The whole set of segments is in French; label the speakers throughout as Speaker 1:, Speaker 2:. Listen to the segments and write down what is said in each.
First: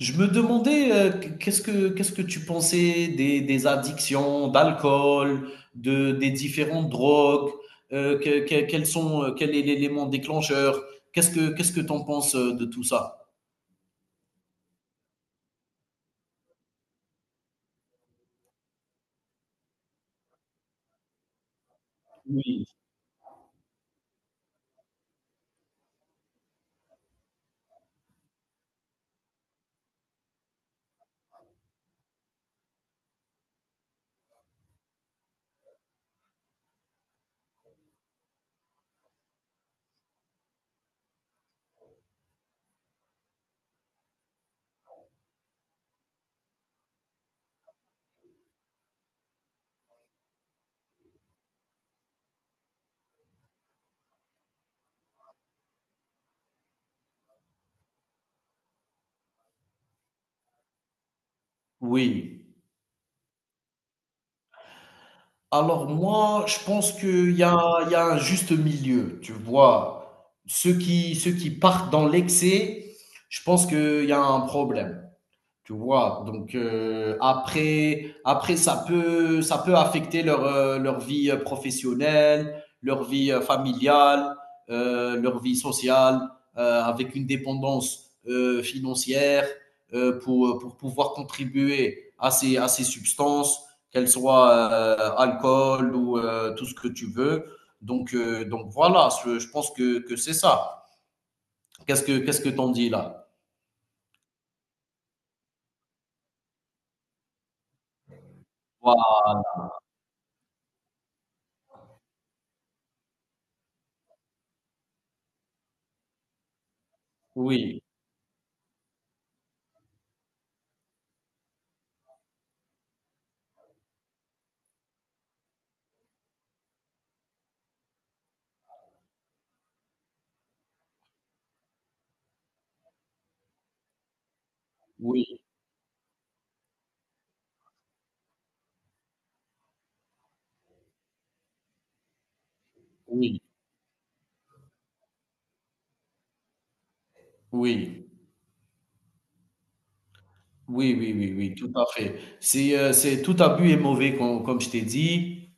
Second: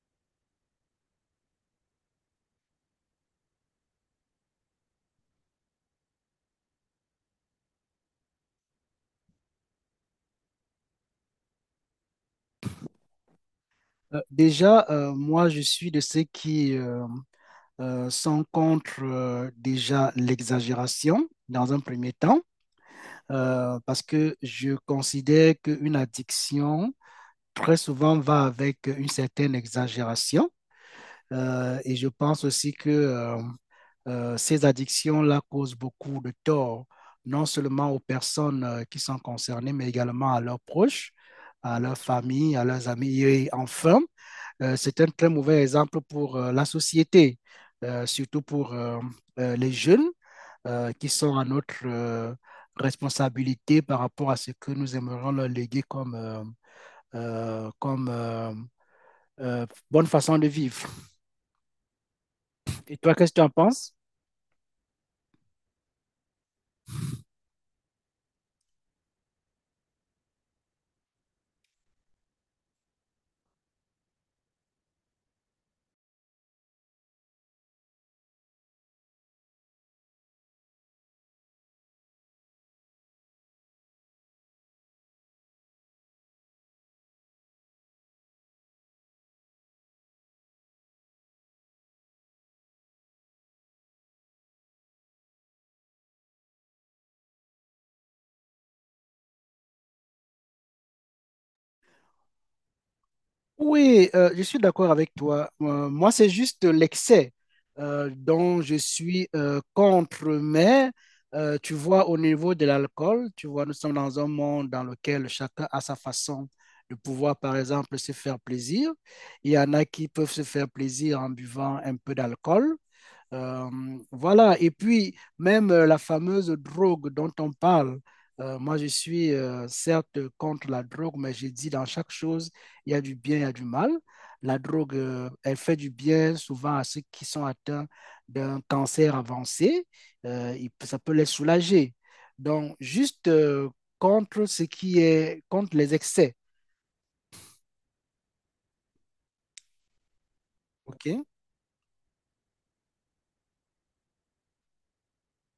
Speaker 1: Je me demandais, qu'est-ce que tu pensais des addictions, d'alcool, des différentes drogues, quels sont, quel est l'élément déclencheur? Qu'est-ce que tu en penses de tout ça?
Speaker 2: Moi, je suis de ceux qui sont contre déjà l'exagération dans un premier temps,
Speaker 1: Oui.
Speaker 2: parce que je considère qu'une addiction, très souvent, va avec une certaine exagération. Et je pense aussi que ces addictions-là causent beaucoup de tort, non seulement aux personnes qui sont concernées, mais également à leurs proches, à leur famille, à leurs amis. Et enfin, c'est un très mauvais exemple pour la société, surtout pour les jeunes qui sont à notre responsabilité par rapport à ce que nous aimerions leur léguer comme bonne façon de vivre.
Speaker 1: Oui.
Speaker 2: Et toi, qu'est-ce que tu en penses?
Speaker 1: Alors moi, je pense il y a un juste milieu, tu vois. Ceux qui partent dans l'excès, je pense qu'il y a un problème. Tu vois? Donc après ça peut affecter leur vie, professionnelle, leur vie, familiale, leur vie sociale, avec une dépendance, financière, pour pouvoir contribuer à ces substances, qu'elles soient, alcool ou, tout ce que tu veux. Donc voilà, ce je pense que c'est ça. Qu'est-ce que t'en dis là?
Speaker 2: Oui, je suis d'accord avec toi. Moi, c'est juste l'excès dont je
Speaker 1: Voilà.
Speaker 2: suis contre, mais tu vois, au niveau de l'alcool, tu vois, nous sommes dans un monde dans lequel chacun a sa façon de pouvoir, par
Speaker 1: Oui,
Speaker 2: exemple, se faire plaisir. Il y en a qui peuvent se faire plaisir en buvant un peu d'alcool. Euh, voilà, et puis même la fameuse drogue dont on parle, moi je suis certes contre la drogue, mais j'ai dit dans chaque chose, il y a du bien, il y a du mal. La drogue,
Speaker 1: oui,
Speaker 2: elle fait du bien souvent à ceux qui sont atteints d'un cancer avancé, ça peut les soulager. Donc, juste
Speaker 1: oui,
Speaker 2: euh, contre ce qui est, contre les excès,
Speaker 1: oui. Oui, oui,
Speaker 2: ok.
Speaker 1: oui, oui, tout à fait. C'est tout abus est mauvais comme je t'ai dit.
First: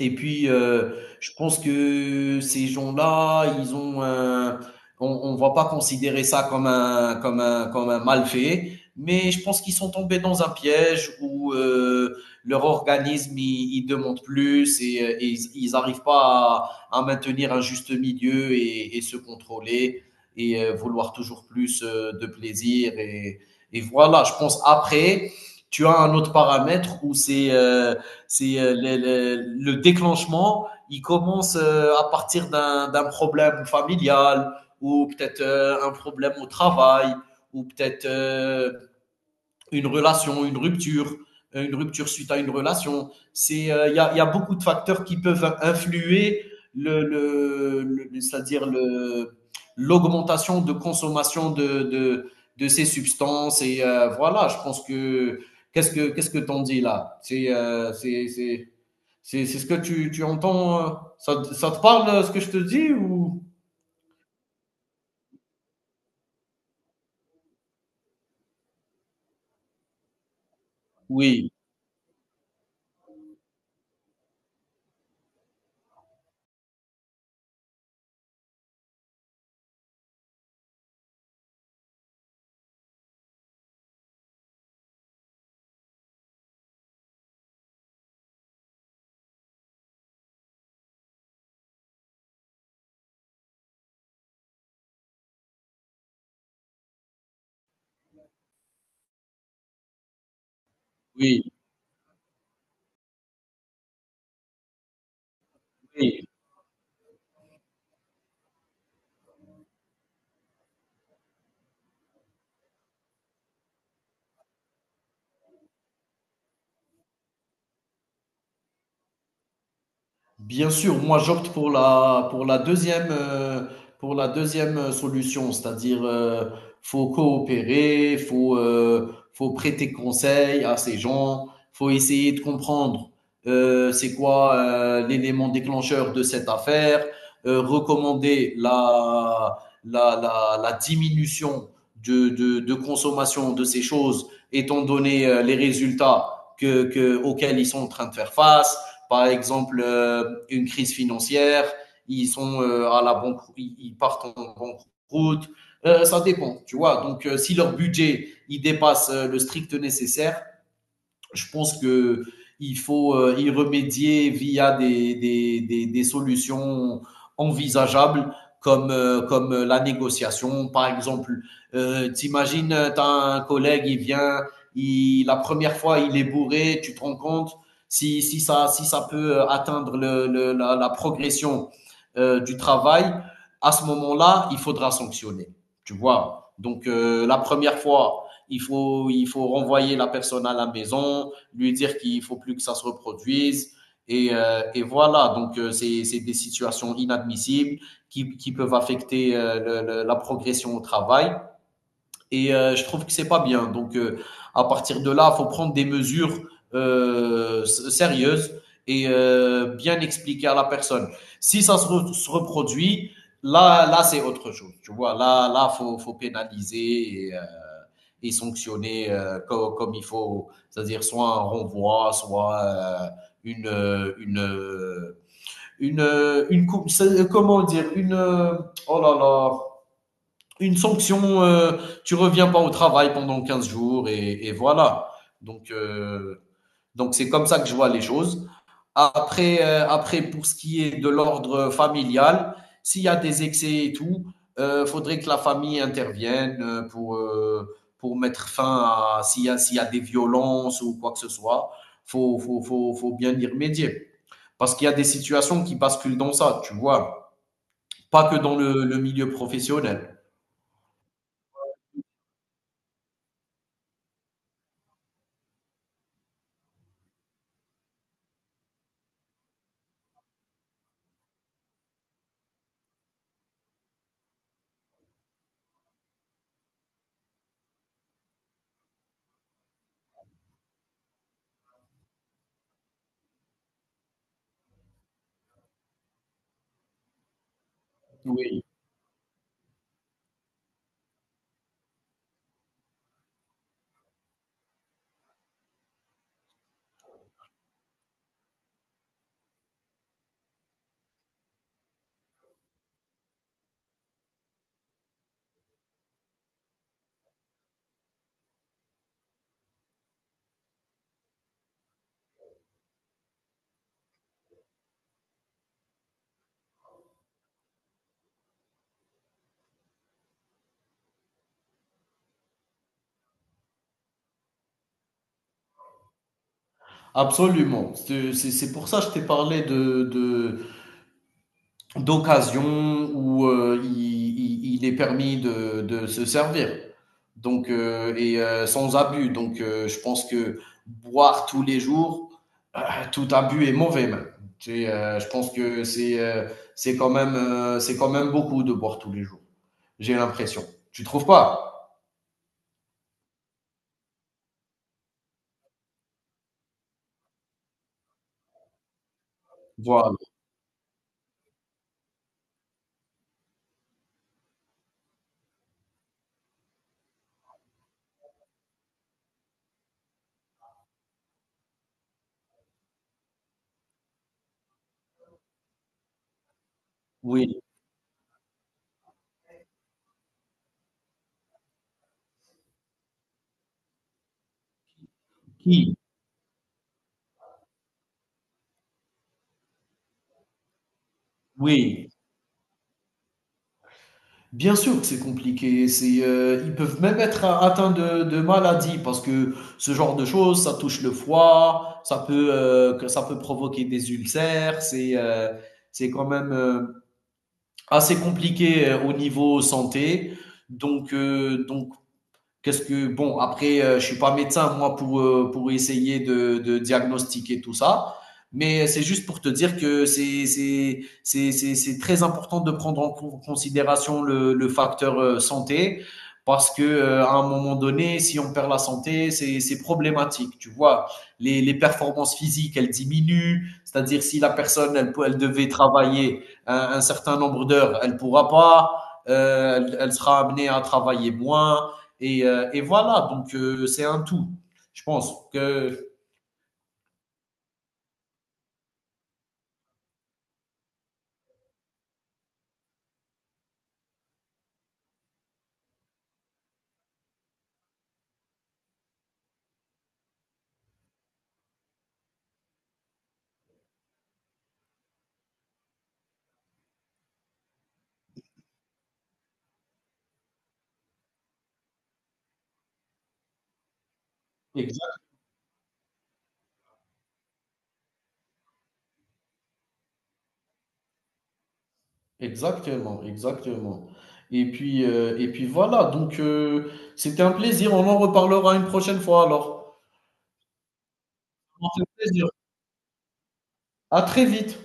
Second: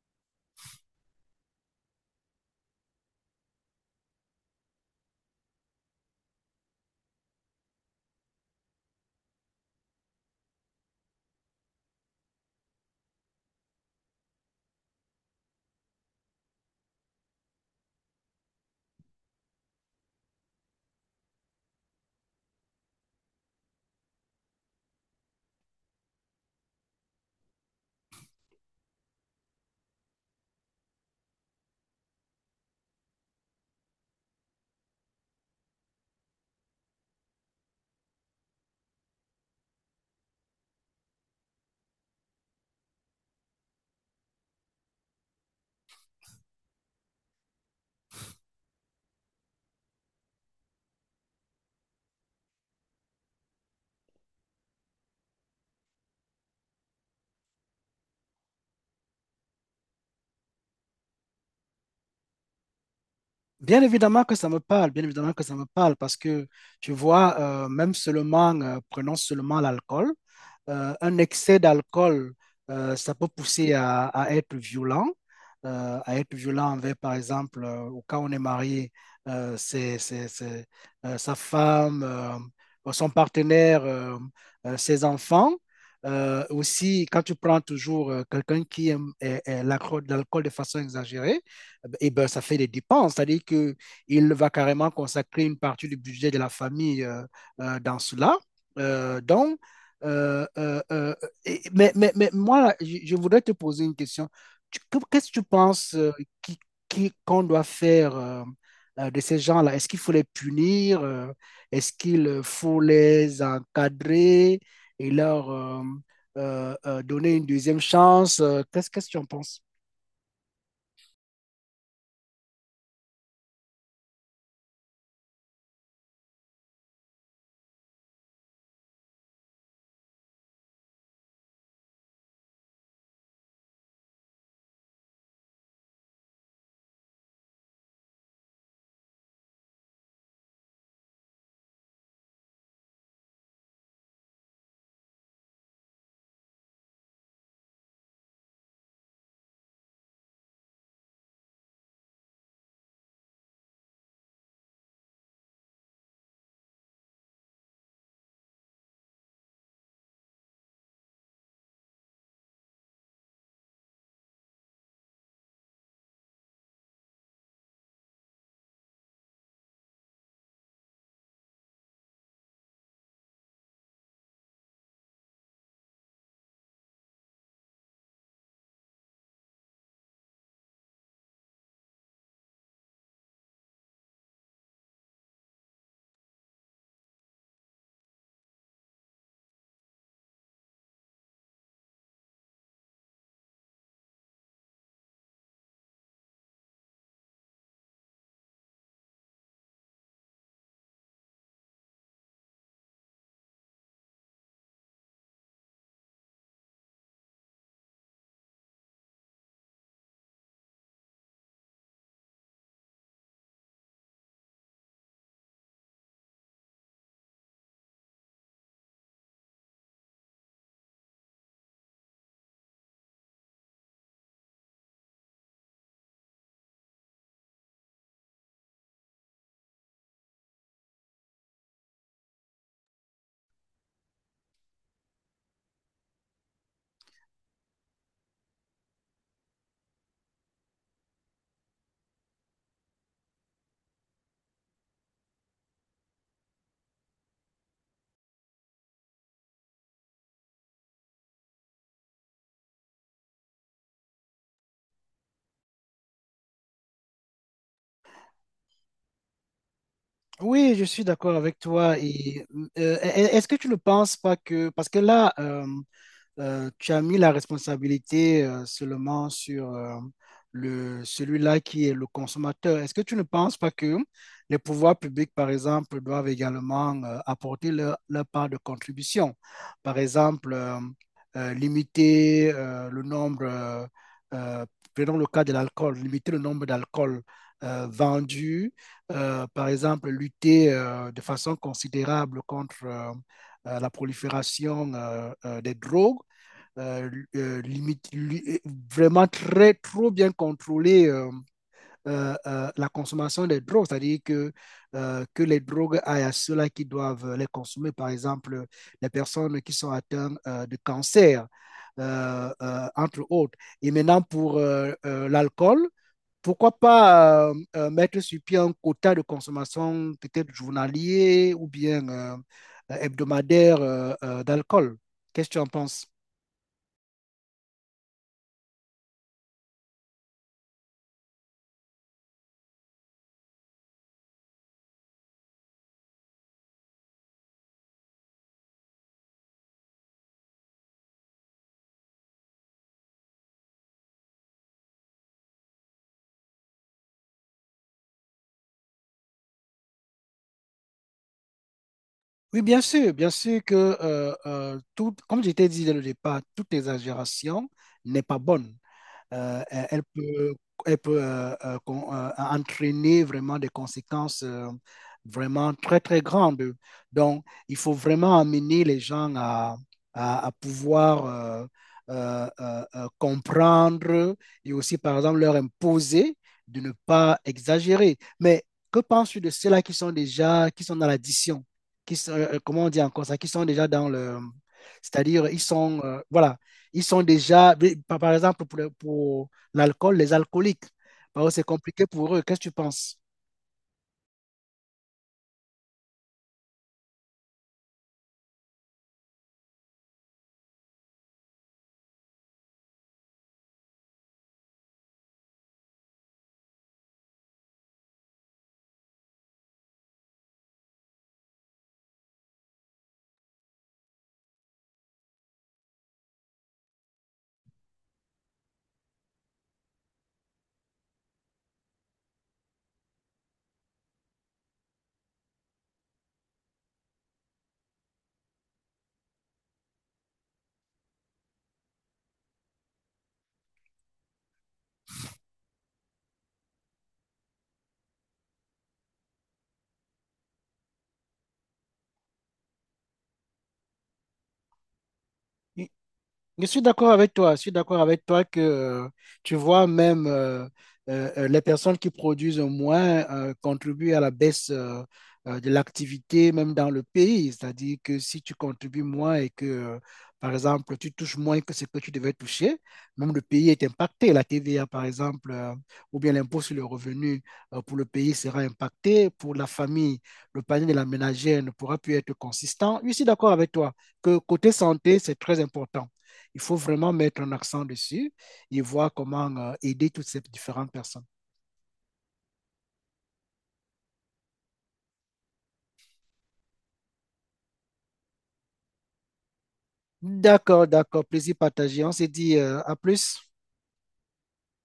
Speaker 1: Et puis, je pense que ces gens-là, on ne va pas considérer ça comme un mal fait, mais je pense qu'ils sont tombés dans un piège où leur organisme, il demande plus et ils n'arrivent pas à, à maintenir un juste milieu et se contrôler et vouloir toujours plus de plaisir. Et voilà, je pense après, tu as un autre paramètre où c'est le déclenchement, il commence à partir d'un problème familial ou peut-être un problème au travail ou peut-être une relation, une rupture suite à une relation. C'est il y, a, y a beaucoup de facteurs qui peuvent influer le c'est-à-dire le l'augmentation de consommation de ces substances et voilà. Je pense que qu'est-ce que t'en dis là? C'est c'est ce que tu entends. Ça, ça te parle ce que je te dis, ou?
Speaker 2: Bien évidemment que ça me parle, bien évidemment que ça me parle, parce que tu vois, même seulement, prenons seulement l'alcool, un
Speaker 1: Oui,
Speaker 2: excès d'alcool, ça peut pousser à être violent envers, par exemple, au cas où on est marié, c'est, sa femme, son partenaire, ses enfants. Aussi, quand tu prends toujours quelqu'un qui aime l'alcool de façon exagérée, eh ben, ça fait des dépenses. C'est-à-dire qu'il va carrément consacrer une partie du budget de la famille dans cela. Donc, euh, euh, euh,
Speaker 1: oui,
Speaker 2: et- mais moi, je voudrais te poser une question. Qu'est-ce que tu penses
Speaker 1: oui.
Speaker 2: qui, qu'on doit faire de ces gens-là? Est-ce qu'il faut les punir? Est-ce qu'il faut les encadrer et leur donner une deuxième chance? Qu'est-ce que tu en penses?
Speaker 1: Bien sûr, moi j'opte pour la deuxième, pour la deuxième solution, c'est-à-dire faut coopérer, faut prêter conseil à ces gens, faut essayer de comprendre c'est quoi l'élément déclencheur de cette affaire, recommander la diminution de consommation de ces choses étant donné les résultats auxquels ils sont en train de faire face, par exemple, une crise financière, ils sont à la banque, ils partent en banqueroute. Ça dépend, tu vois. Donc, si leur budget il dépasse le strict nécessaire, je pense que il faut y remédier via des solutions envisageables comme, comme la négociation. Par exemple, t'imagines, tu as un collègue, il vient, la première fois, il est bourré, tu te rends compte si ça peut atteindre la progression du travail, à ce moment-là, il faudra sanctionner. Tu vois? Donc, la première fois, il faut renvoyer la personne à la maison, lui dire qu'il ne faut plus que ça se reproduise. Et voilà, donc c'est des situations inadmissibles qui peuvent affecter la progression au travail. Et je trouve que c'est pas bien. Donc à partir de là, il faut prendre des mesures euh, sérieuses et bien expliquer à la personne. Si ça se reproduit, là c'est autre chose. Tu vois, là faut pénaliser. Et sanctionner comme il faut, c'est-à-dire soit un renvoi, soit une, euh, une, euh, une, comment dire, oh là là, une sanction, tu reviens pas au travail pendant 15 jours et voilà. Donc, euh, donc c'est comme ça que je vois les choses. Après, pour ce qui est de l'ordre familial, s'il y a des excès et tout, il faudrait que la famille intervienne pour mettre fin à s'il y a des violences ou quoi que ce soit. Il faut bien y remédier. Parce qu'il y a des situations qui basculent dans ça, tu vois. Pas que dans le milieu professionnel.
Speaker 2: Oui, je suis d'accord avec toi. Et est-ce que tu ne penses pas que, parce que là, tu as mis la responsabilité seulement sur le, celui-là qui est le consommateur. Est-ce que tu ne penses pas que les pouvoirs publics, par exemple, doivent également apporter leur, leur part de contribution? Par exemple, limiter le nombre, euh, prenons le cas de l'alcool, limiter le nombre d'alcool
Speaker 1: Oui,
Speaker 2: vendu, par exemple, lutter de façon considérable contre... la prolifération des drogues euh, euh, limite, li- vraiment très, trop bien contrôler la consommation des drogues, c'est-à-dire que les drogues aillent à ceux-là qui doivent les consommer, par exemple, les personnes qui sont atteintes de cancer, entre autres. Et maintenant, pour l'alcool, pourquoi pas mettre sur pied un quota de consommation, peut-être journalier ou bien hebdomadaire d'alcool? Qu'est-ce que tu en penses?
Speaker 1: absolument. C'est pour ça que je t'ai parlé de, d'occasion où il est permis de se servir. Donc, sans abus. Donc, je pense que boire tous les jours, euh, tout abus est mauvais même. Tu Je pense que c'est quand même beaucoup de boire tous les jours. J'ai l'impression. Tu trouves pas?
Speaker 2: Oui, bien sûr que, tout, comme je t'ai dit dès le départ, toute exagération n'est pas bonne. Euh, elle
Speaker 1: Voilà.
Speaker 2: peut, elle peut entraîner vraiment des conséquences vraiment très, très grandes. Donc, il faut vraiment amener les gens à pouvoir comprendre et aussi, par exemple, leur imposer de ne pas
Speaker 1: Oui.
Speaker 2: exagérer. Mais que penses-tu de ceux-là qui sont déjà, qui sont dans l'addition, qui sont, comment on dit encore ça, qui sont déjà dans le, c'est-à-dire, ils
Speaker 1: Qui?
Speaker 2: sont, voilà, ils sont déjà, par exemple, pour l'alcool, les alcooliques, bah, c'est compliqué
Speaker 1: Oui.
Speaker 2: pour eux. Qu'est-ce que tu penses?
Speaker 1: Bien sûr que c'est compliqué. C'est, ils peuvent même atteints de maladies parce que ce genre de choses, ça touche le foie, ça peut, ça peut provoquer des ulcères. C'est quand même assez compliqué au niveau santé. Donc qu'est-ce que bon après je suis pas médecin moi pour essayer de diagnostiquer tout ça, mais c'est juste pour te dire que c'est très important de prendre en considération le facteur santé, parce que à un moment donné, si on perd la santé, c'est problématique, tu vois. Les performances physiques, elles diminuent, c'est-à-dire si la personne, elle devait travailler un certain nombre d'heures, elle pourra pas, elle sera amenée à travailler moins et voilà, donc c'est un tout. Je pense que.
Speaker 2: Je suis d'accord avec toi. Je suis d'accord avec toi que tu vois même les personnes qui produisent moins contribuent à la baisse de l'activité même dans le pays. C'est-à-dire que si tu contribues moins et que par exemple tu touches moins que ce que tu devais toucher, même le pays est impacté. La TVA par exemple ou bien l'impôt sur le revenu pour le pays sera impacté. Pour la famille, le panier de la ménagère ne pourra plus être consistant. Je suis d'accord avec toi que côté santé
Speaker 1: Exact-
Speaker 2: c'est très important. Il faut vraiment mettre un accent dessus et voir comment aider toutes ces différentes personnes.
Speaker 1: Exactement, exactement. Et puis voilà, donc c'était un plaisir, on en reparlera une prochaine fois alors.
Speaker 2: D'accord, d'accord. Plaisir
Speaker 1: Ça m'a
Speaker 2: partagé.
Speaker 1: fait
Speaker 2: On s'est
Speaker 1: plaisir.
Speaker 2: dit à plus.
Speaker 1: À très vite.